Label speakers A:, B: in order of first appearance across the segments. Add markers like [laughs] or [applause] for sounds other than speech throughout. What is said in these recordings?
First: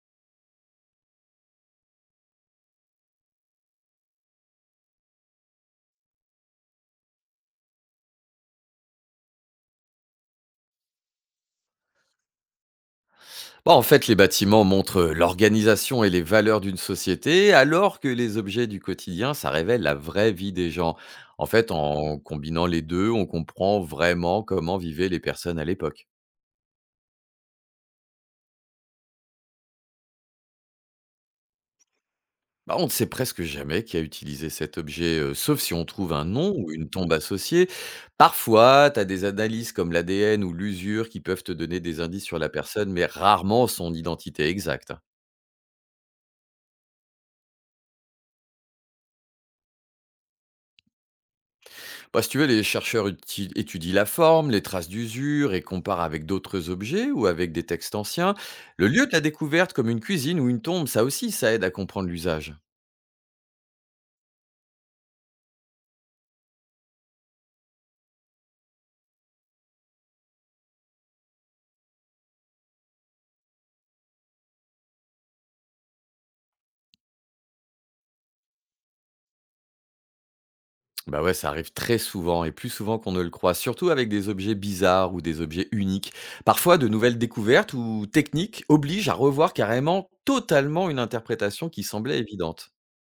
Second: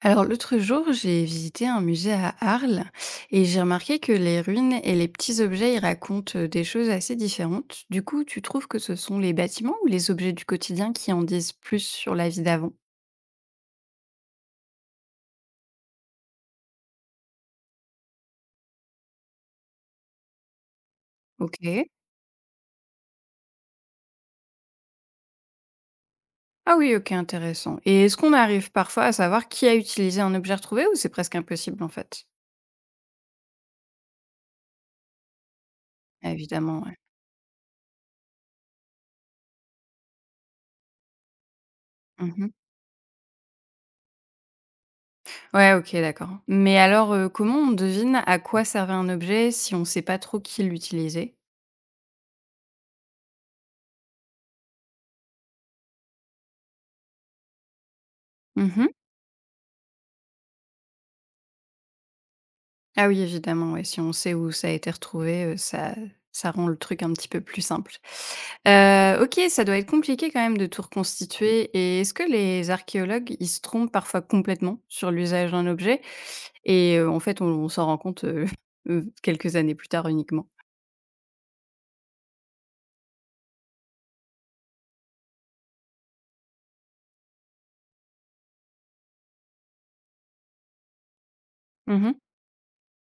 A: Alors l'autre jour, j'ai visité un musée à Arles et j'ai remarqué que les ruines et les petits objets y racontent des choses assez différentes. Du coup, tu trouves que ce sont les bâtiments ou les objets du quotidien qui en disent plus sur la vie d'avant?
B: Bah, en fait, les bâtiments montrent l'organisation et les valeurs d'une société, alors que les objets du quotidien, ça révèle la vraie vie des gens. En
A: Ok.
B: fait, en combinant les deux, on comprend vraiment comment vivaient les personnes à l'époque.
A: Ah oui, ok, intéressant. Et est-ce qu'on arrive parfois à savoir qui a utilisé un objet retrouvé ou c'est presque impossible en fait?
B: Bah, on ne sait presque jamais qui a utilisé cet objet, sauf si on trouve un nom ou
A: Évidemment,
B: une
A: ouais.
B: tombe associée. Parfois, tu as des analyses comme l'ADN ou l'usure qui peuvent te donner des indices sur la
A: Mhm.
B: personne, mais rarement son identité exacte.
A: Ouais, ok, d'accord. Mais alors, comment on devine à quoi servait un objet si on ne sait pas trop qui l'utilisait?
B: Bah, si tu veux, étudient la forme, les traces d'usure et comparent avec d'autres objets ou avec des textes anciens. Le lieu de la découverte, comme une cuisine ou une tombe, ça aussi, ça aide à comprendre l'usage.
A: Ah oui, évidemment, ouais, si on sait où ça a été retrouvé, ça ça rend le truc un petit peu plus simple. OK, ça doit être compliqué quand même de tout reconstituer. Et est-ce que les archéologues, ils se trompent parfois complètement sur l'usage d'un objet et en fait, on s'en rend compte, [laughs] quelques années plus tard uniquement?
B: Bah ouais, ça arrive très souvent et plus souvent qu'on ne le croit, surtout avec des objets bizarres ou des objets uniques. Parfois, de nouvelles découvertes ou techniques obligent à revoir carrément totalement une interprétation qui
A: Mmh.
B: semblait évidente.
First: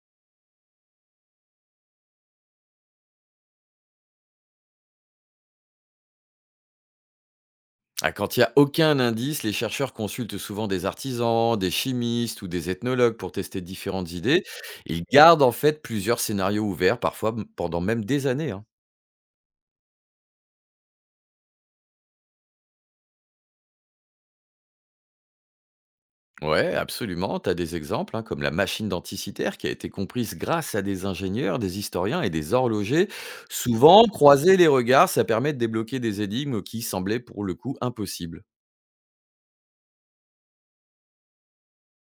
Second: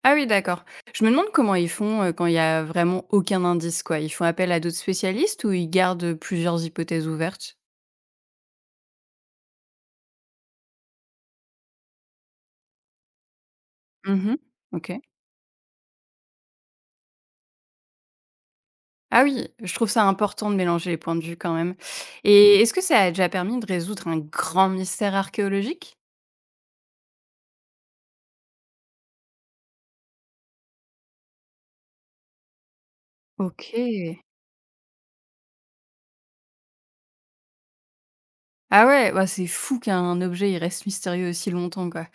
A: Ah oui, d'accord. Je me demande comment ils font, quand il y a vraiment aucun indice, quoi? Ils font appel à d'autres spécialistes ou ils gardent plusieurs hypothèses ouvertes?
B: Ah, quand il n'y a aucun indice, les chercheurs consultent souvent des artisans, des chimistes ou des ethnologues pour tester différentes
A: Mmh.
B: idées.
A: OK.
B: Ils gardent en fait plusieurs scénarios ouverts, pendant même des années, hein.
A: Ah oui, je trouve ça important de mélanger les points de vue quand même. Mmh. Et est-ce que ça a déjà permis de résoudre un grand mystère archéologique?
B: Ouais, absolument. Tu as des exemples, hein, comme la machine denticitaire qui a été comprise grâce à des ingénieurs, des historiens et des horlogers. Souvent,
A: OK.
B: croiser les regards, ça permet de débloquer des énigmes qui semblaient pour le coup impossibles.
A: Ah ouais, bah, c'est fou qu'un objet, il reste mystérieux aussi longtemps, quoi.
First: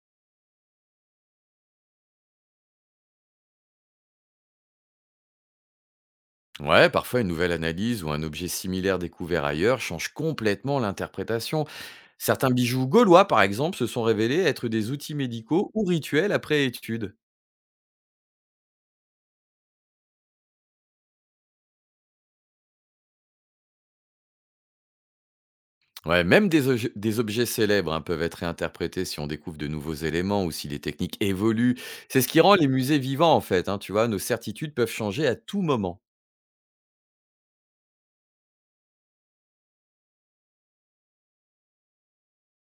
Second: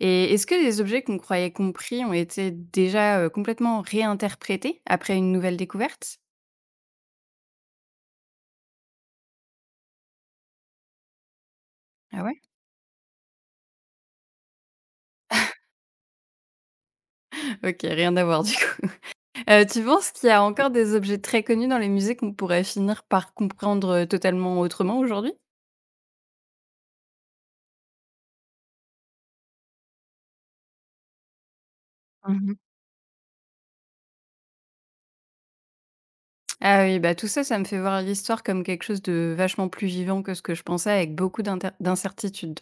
A: Et est-ce que les objets qu'on croyait compris ont été déjà, complètement réinterprétés après une nouvelle découverte?
B: Ouais, parfois une nouvelle analyse ou un objet similaire découvert ailleurs change complètement l'interprétation.
A: Ah ouais?
B: Certains bijoux gaulois, par exemple, se sont révélés être des outils
A: [laughs]
B: médicaux ou rituels après étude.
A: OK, rien à voir du coup. [laughs] Tu penses qu'il y a encore des objets très connus dans les musées qu'on pourrait finir par comprendre, totalement autrement aujourd'hui?
B: Ouais, des objets célèbres, hein, peuvent être réinterprétés si on découvre de nouveaux éléments ou si les techniques évoluent. C'est ce qui rend les musées vivants, en fait, hein, tu vois, nos certitudes peuvent changer à tout moment.
A: Ah oui, bah, tout ça, ça me fait voir l'histoire comme quelque chose de vachement plus vivant que ce que je pensais, avec beaucoup d'incertitudes.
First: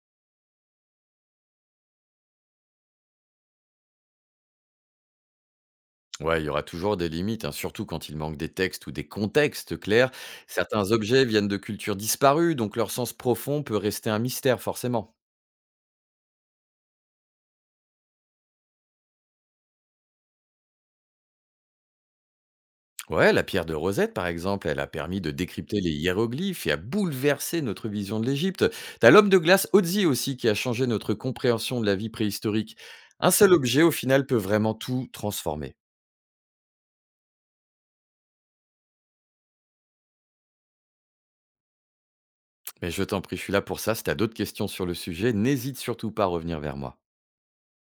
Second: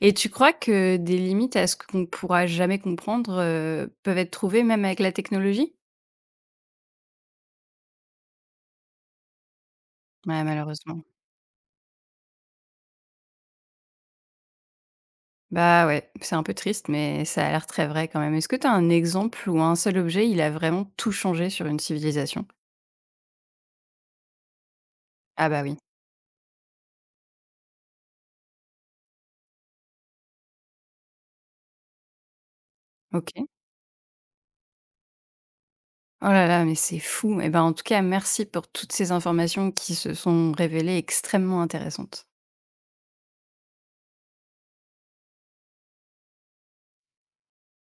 A: Et tu crois que des limites à ce qu'on ne pourra jamais comprendre, peuvent être trouvées même avec la technologie?
B: Ouais, il y aura toujours des limites, hein, surtout quand il manque des textes ou des contextes clairs.
A: Ouais,
B: Certains
A: malheureusement.
B: objets viennent de cultures disparues, donc leur sens profond peut rester un mystère, forcément.
A: Bah, ouais, c'est un peu triste, mais ça a l'air très vrai quand même. Est-ce que tu as un exemple où un seul objet, il a vraiment tout changé sur une civilisation?
B: Ouais, la pierre de Rosette, par exemple, elle a permis de
A: Ah bah, oui.
B: décrypter les hiéroglyphes et a bouleversé notre vision de l'Égypte. T'as l'homme de glace Otzi aussi qui a changé notre compréhension de la vie préhistorique. Un
A: OK.
B: seul objet, au final, peut vraiment tout transformer.
A: Oh là là, mais c'est fou. Et ben, en tout cas, merci pour toutes ces informations qui se sont révélées extrêmement intéressantes.
B: Mais je t'en prie, je suis là pour ça. Si t'as d'autres questions sur le sujet, n'hésite surtout pas à revenir vers moi.